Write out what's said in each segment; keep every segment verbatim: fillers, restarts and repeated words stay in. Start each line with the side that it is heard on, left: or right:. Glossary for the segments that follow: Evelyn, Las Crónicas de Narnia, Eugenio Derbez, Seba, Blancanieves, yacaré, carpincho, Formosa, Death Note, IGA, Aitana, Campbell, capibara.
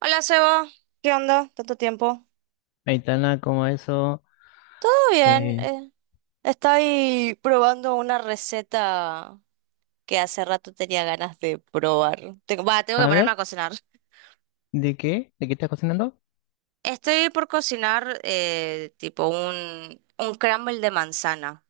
right: Hola Seba, ¿qué onda? ¿Tanto tiempo?
left: Aitana, como eso.
right: Todo bien,
left: eh,
right: eh, estoy probando una receta que hace rato tenía ganas de probar. Tengo, va, tengo que
left: a
right: ponerme
left: ver,
right: a cocinar.
left: ¿de qué? ¿De qué estás cocinando?
right: Estoy por cocinar eh, tipo un, un crumble de manzana.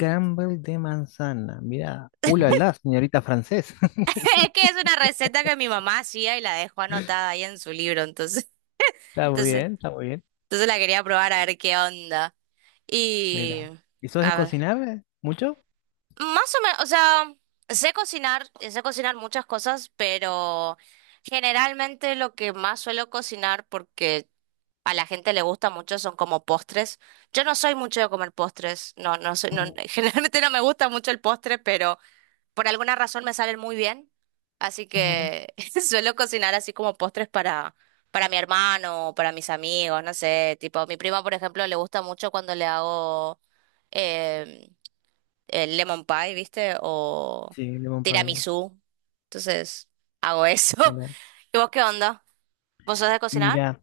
left: Campbell de manzana. Mira, ulala, señorita francés.
right: Es que es una receta que mi mamá hacía y la dejó anotada ahí en su libro, entonces,
left: Está muy
right: entonces,
left: bien, está muy bien.
right: entonces la quería probar a ver qué onda. Y...
left: Mira, ¿y sos de
right: A ver.
left: cocinar eh? mucho?
right: Más o menos, o sea, sé cocinar, sé cocinar muchas cosas, pero generalmente lo que más suelo cocinar porque a la gente le gusta mucho son como postres. Yo no soy mucho de comer postres, no, no soy, no-
left: Ujú,
right: generalmente no me gusta mucho el postre, pero por alguna razón me salen muy bien, así
left: ujú.
right: que suelo cocinar así como postres para para mi hermano, para mis amigos, no sé, tipo, a mi prima, por ejemplo, le gusta mucho cuando le hago em, el lemon pie, ¿viste? O
left: Sí, lemon pie.
right: tiramisú. Entonces, hago eso.
left: Mira,
right: ¿Y vos qué onda? ¿Vos sos de cocinar?
left: mira,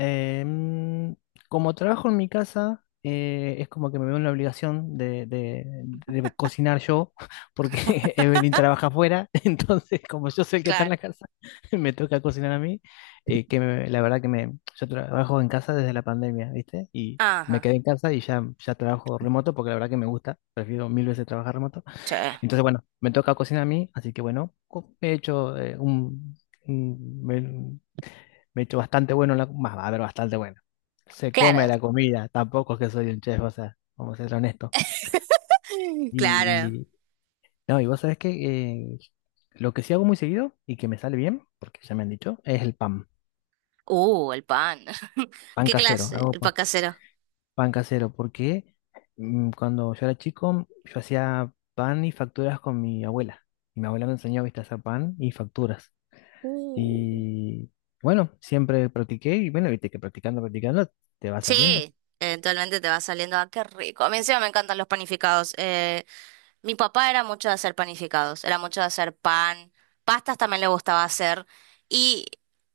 left: Em, como trabajo en mi casa, eh, es como que me veo en la obligación de, de- de cocinar yo, porque Evelyn trabaja afuera, entonces como yo soy el que está en la
right: Claro.
left: casa, me toca cocinar a mí, eh, que me- la verdad que me, yo trabajo en casa desde la pandemia, ¿viste? Y me
right: Ajá.
left: quedé en casa y ya, ya trabajo remoto, porque la verdad que me gusta, prefiero mil veces trabajar remoto.
right: Sí,
left: Entonces, bueno, me toca cocinar a mí, así que bueno, co- he hecho eh, un... un- me he hecho bastante bueno, en la, más, a ver, bastante bueno. Se come
right: claro.
left: la comida, tampoco es que soy un chef, o sea, vamos a ser honestos.
right: Claro.
left: Y no, y vos sabés que eh, lo que sí hago muy seguido y que me sale bien, porque ya me han dicho, es el pan,
right: Uh, el pan.
left: pan
right: ¿Qué
left: casero.
right: clase?
left: Hago
right: El
left: pan,
right: pan casero.
left: pan casero porque mm, cuando yo era chico yo hacía pan y facturas con mi abuela. Y mi abuela me enseñó, viste, a hacer pan y facturas.
right: Uh.
left: Y bueno, siempre practiqué y bueno, viste que practicando, practicando te va saliendo,
right: Sí, eventualmente te va saliendo. Ah, qué rico. A mí encima me encantan los panificados. Eh, Mi papá era mucho de hacer panificados, era mucho de hacer pan, pastas también le gustaba hacer y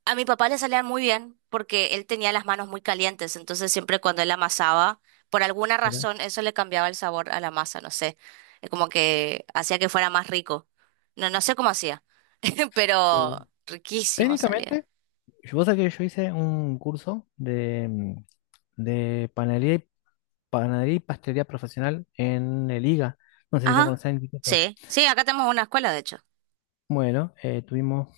right: a mi papá le salían muy bien porque él tenía las manos muy calientes, entonces siempre cuando él amasaba, por alguna
left: ¿verdad?
right: razón eso le cambiaba el sabor a la masa, no sé, eh, como que hacía que fuera más rico. No, no sé cómo hacía,
left: Sí.
right: pero riquísimo salía.
left: Técnicamente, vos sabés que yo hice un curso de, mm, de panadería y, panadería y pastelería profesional en el I G A. No sé si lo
right: Ajá,
left: conocés en instituto.
right: sí, sí, acá tenemos una escuela de hecho.
left: Bueno, eh, tuvimos,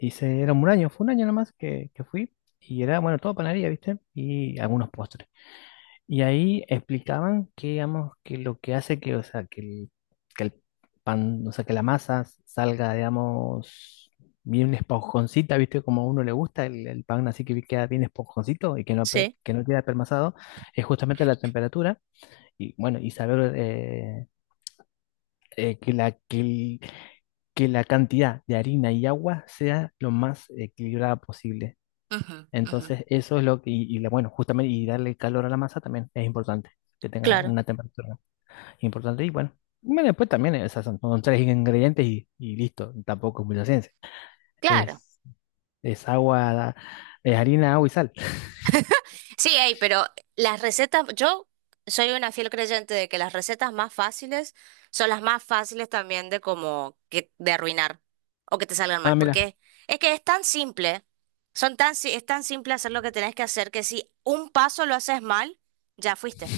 left: hice, era un año, fue un año nomás que, que fui. Y era, bueno, todo panadería, ¿viste? Y algunos postres. Y ahí explicaban que, digamos, que lo que hace que, o sea, que el, que el pan, o sea, que la masa salga, digamos, bien esponjoncita, ¿viste? Como a uno le gusta el, el pan, así que queda bien esponjoncito y que no, pe-
right: Sí,
left: que no queda permasado, es justamente la temperatura y, bueno, y saber eh, eh, que la, que, el- que la cantidad de harina y agua sea lo más equilibrada posible.
right: ujú, ujú,
left: Entonces, eso es lo que, y, y la- bueno, justamente, y darle calor a la masa también es importante, que tenga
right: claro.
left: una temperatura importante. Y bueno, bueno, después también esas son, son tres ingredientes y, y listo. Tampoco es mucha ciencia.
right: Claro.
left: Es, es agua, es harina, agua y sal.
right: Sí, hay, pero las recetas, yo soy una fiel creyente de que las recetas más fáciles son las más fáciles también de como que de arruinar o que te salgan
left: Ah,
right: mal,
left: mira.
right: porque es que es tan simple, son tan, si- es tan simple hacer lo que tenés que hacer que si un paso lo haces mal, ya fuiste,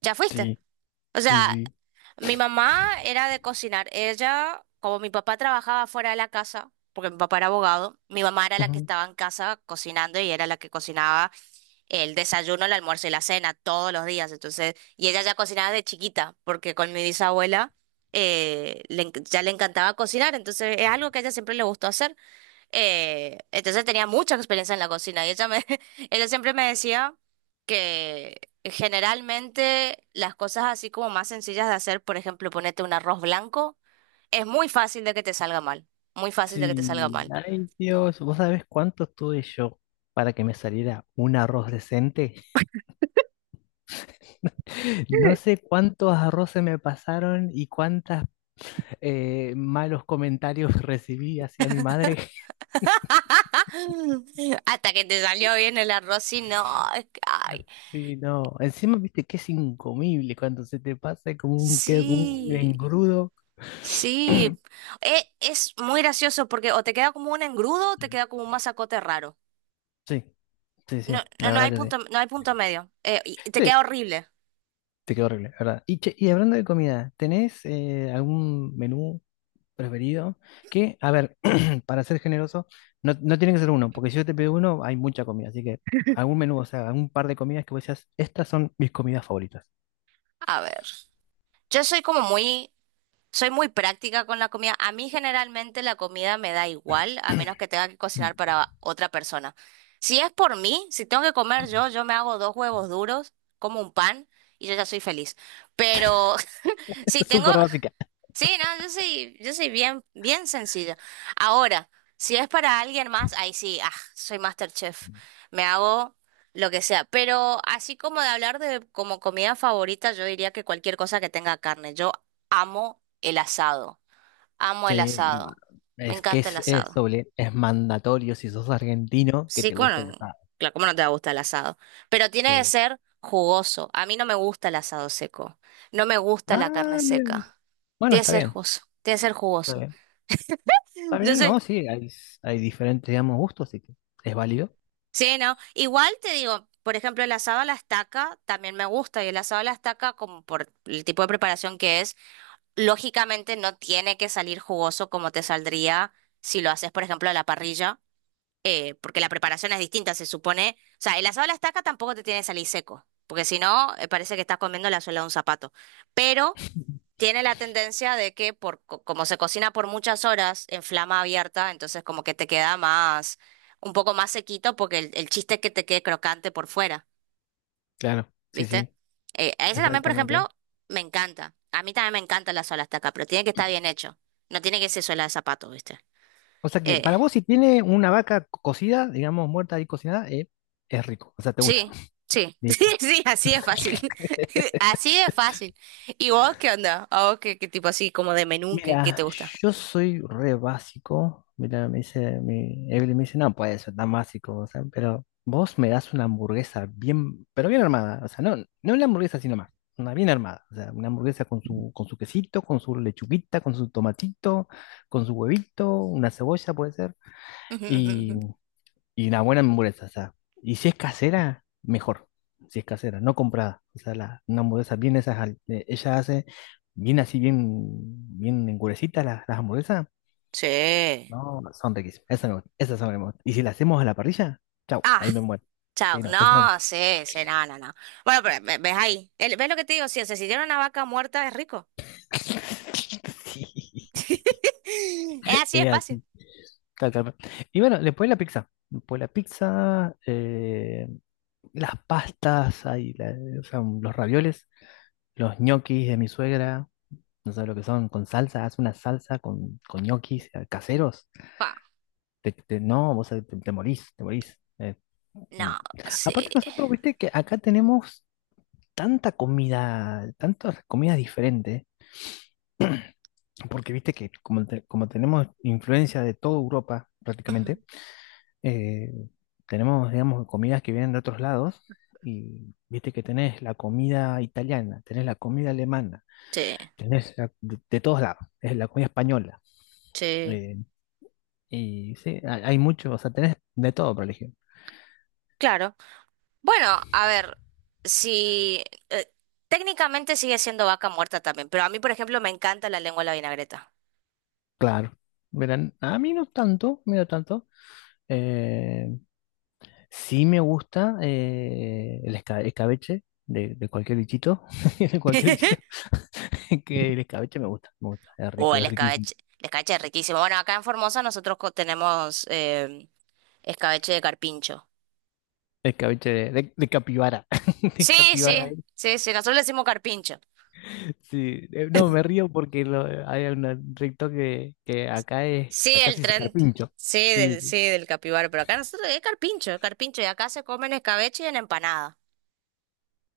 right: ya fuiste.
left: Sí,
right: O
left: sí,
right: sea,
left: sí.
right: mi mamá era de cocinar, ella, como mi papá trabajaba fuera de la casa, porque mi papá era abogado, mi mamá era la que
left: Ujú.
right: estaba en casa cocinando y era la que cocinaba el desayuno, el almuerzo y la cena todos los días. Entonces, y ella ya cocinaba de chiquita, porque con mi bisabuela eh, le enc- ya le encantaba cocinar, entonces es algo que a ella siempre le gustó hacer. Eh, entonces tenía mucha experiencia en la cocina y ella me, ella siempre me decía que generalmente las cosas así como más sencillas de hacer, por ejemplo, ponerte un arroz blanco, es muy fácil de que te salga mal. Muy fácil de que te salga
left: Sí.
right: mal.
left: Ay, Dios, ¿vos sabés cuánto tuve yo para que me saliera un arroz decente? No sé cuántos arroces me pasaron y cuántas eh, malos comentarios recibí hacia mi madre.
right: Hasta que te salió bien el arroz y no, es que,
left: Ah,
right: ay,
left: sí, no. Encima, viste que es incomible cuando se te pasa, es como un, queda como un
right: sí,
left: engrudo.
right: sí. E- es muy gracioso porque o te queda como un engrudo o te queda como un masacote raro.
left: Sí, sí, sí,
right: No, no
left: la
right: no
left: verdad
right: hay
left: que sí.
right: punto, no hay punto medio. Eh, y te
left: Sí,
right: queda horrible.
left: te quedó horrible, la verdad. Y, che, y hablando de comida, ¿tenés eh, algún menú preferido? Que, a ver, para ser generoso, no, no tiene que ser uno, porque si yo te pido uno, hay mucha comida. Así que algún menú, o sea, algún par de comidas que vos decías, estas son mis comidas favoritas.
right: A ver. Yo soy como muy, soy muy práctica con la comida. A mí generalmente la comida me da igual, a menos que tenga que cocinar para otra persona. Si es por mí, si tengo que comer yo, yo me hago dos huevos duros, como un pan y yo ya soy feliz. Pero si tengo,
left: Súper básica.
right: sí, no, yo soy, yo soy bien, bien sencilla. Ahora, si es para alguien más, ahí sí, ah, soy MasterChef. Me hago lo que sea. Pero así como de hablar de como comida favorita, yo diría que cualquier cosa que tenga carne. Yo amo el asado. Amo
left: Sí,
right: el
left: y bueno,
right: asado. Me
left: es que
right: encanta el
left: es, es
right: asado.
left: doble, es mandatorio si sos argentino que
right: Sí,
left: te guste el
right: bueno,
left: asado.
right: claro, ¿cómo no te va a gustar el asado? Pero tiene que
left: Sí.
right: ser jugoso. A mí no me gusta el asado seco. No me gusta la carne
left: Ah, bien.
right: seca.
left: Bueno,
right: Tiene que
left: está
right: ser
left: bien,
right: jugoso. Tiene que ser
left: está
right: jugoso.
left: bien. Está
right: Yo
left: bien,
right: sé.
left: ¿no? Sí, hay, hay diferentes, digamos, gustos, así que es válido.
right: Sí, ¿no? Igual te digo, por ejemplo, el asado a la estaca también me gusta y el asado a la estaca, como por el tipo de preparación que es, lógicamente no tiene que salir jugoso como te saldría si lo haces, por ejemplo, a la parrilla, eh, porque la preparación es distinta, se supone. O sea, el asado a la estaca tampoco te tiene que salir seco, porque si no, eh, parece que estás comiendo la suela de un zapato. Pero tiene la tendencia de que por, co- como se cocina por muchas horas en flama abierta, entonces como que te queda más, un poco más sequito porque el, el chiste es que te quede crocante por fuera,
left: Claro, sí, sí,
right: ¿viste? Eh, a ese también, por
left: exactamente.
right: ejemplo, me encanta. A mí también me encanta la suela hasta acá, pero tiene que estar bien hecho. No tiene que ser suela de zapato, ¿viste?
left: O sea que
right: Eh,
left: para vos, si tiene una vaca co- cocida, digamos, muerta y cocinada, eh, es rico. O sea, te gusta.
right: sí, sí, sí,
left: Listo.
right: sí, así es fácil. Así es fácil. ¿Y vos qué onda? ¿A vos qué, qué tipo así como de menú, qué, qué
left: Mira,
right: te gusta?
left: yo soy re básico. Mira, me dice, mi Evelyn me dice, no puede ser tan básico, o sea, pero vos me das una hamburguesa bien, pero bien armada, o sea, no, no una hamburguesa sino más, una bien armada, o sea, una hamburguesa con su, con su quesito, con su lechuguita, con su tomatito, con su huevito, una cebolla puede ser,
right: Ujú, ujú, ujú.
left: y una buena hamburguesa, o sea. Y si es casera, mejor. Si es casera, no comprada. O sea, la, una hamburguesa bien esas, al- eh, ella hace bien así, bien, bien engurecitas las, las hamburguesas.
right: Sí.
left: No, son riquísimas. Esas me gustan, esas son las que me gustan. Y si las hacemos a la parrilla, chau,
right: Ah,
left: ahí me muero.
right: chao.
left: Sí, no, esa.
right: No, sí, sí, no, no, no. Bueno, pero ve- ves ahí. El- ¿Ves lo que te digo? Si se sintieron una vaca muerta, es rico.
left: Sí,
right: Es así de
left: es
right: fácil.
left: así, tal, tal, tal. Y bueno, después la pizza. Después la pizza, eh, las pastas, ahí la- o sea, los ravioles, los ñoquis de mi suegra. No sabes lo que son, con salsa, haz una salsa con, con ñoquis eh, caseros.
right: Pa.
left: Te, te- no, vos eh, te, te morís, te morís. Eh, mm.
right: No, sí.
left: Aparte nosotros, viste que acá tenemos tanta comida, tantas comidas diferentes, porque viste que como, te- como tenemos influencia de toda Europa
right: Ujú.
left: prácticamente, eh, tenemos, digamos, comidas que vienen de otros lados. Y viste que tenés la comida italiana, tenés la comida alemana,
right: Sí,
left: tenés la- de, de todos lados, es la comida española.
right: sí.
left: eh, Y sí, hay, hay mucho, o sea, tenés de todo para elegir.
right: Claro. Bueno, a ver, si... eh, técnicamente sigue siendo vaca muerta también, pero a mí, por ejemplo, me encanta la lengua a la vinagreta.
left: Claro. Verán, a mí no tanto, mí no tanto. Eh, sí me gusta eh, el esca- escabeche de, de cualquier bichito, de cualquier bichito, que el escabeche me gusta, me gusta, es
right: O
left: rico,
right: el
left: es riquísimo.
right: escabeche. El escabeche es riquísimo. Bueno, acá en Formosa nosotros co- tenemos eh, escabeche de carpincho.
left: Escabeche de, de- de capibara, de
right: Sí,
left: capibara.
right: sí, sí, sí, nosotros le decimos carpincho.
left: Sí, eh, no, me río porque lo- hay un recto que, que acá es,
right: Sí,
left: acá
right: el
left: sí se
right: tren.
left: carpincho.
right: Sí,
left: Sí,
right: del, sí, del capibara. Pero acá nosotros es carpincho, es carpincho. Y acá se comen escabeche y en empanada.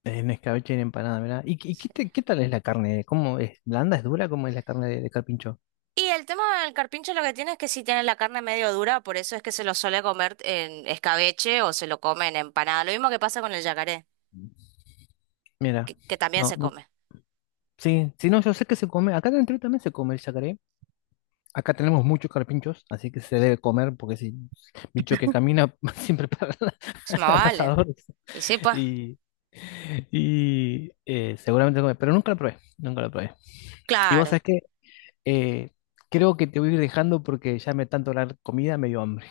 left: en escabeche y en empanada, mira. ¿Y, qué, y qué
right: Sí.
left: te- qué tal es la carne? ¿Cómo es? ¿Blanda? ¿Es dura? ¿Cómo es la carne de, de carpincho?
right: Y el tema del carpincho lo que tiene es que sí tiene la carne medio dura, por eso es que se lo suele comer en escabeche o se lo come en empanada. Lo mismo que pasa con el yacaré,
left: Mira,
right: que, que también
left: no,
right: se
left: no,
right: come.
left: sí, sí, no, yo sé que se come. Acá dentro también se come el yacaré. Acá tenemos muchos carpinchos, así que se debe comer, porque si bicho que camina siempre para la,
right: Sí, más
left: la
right: vale.
left: pasadores.
right: Y sí, pues,
left: Y, y eh, Seguramente come, pero nunca lo probé, nunca lo probé. Y vos
right: claro.
left: sabés que eh, creo que te voy a ir dejando porque ya me tanto hablar comida, me dio hambre.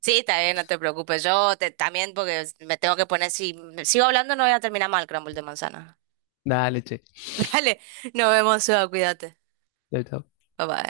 right: Sí, también, no te preocupes. Yo te- también, porque me tengo que poner, si sigo hablando no voy a terminar mal, crumble de manzana.
left: Dale, che.
right: Dale, nos vemos, Seba, cuídate.
left: Chau, chau.
right: Bye bye.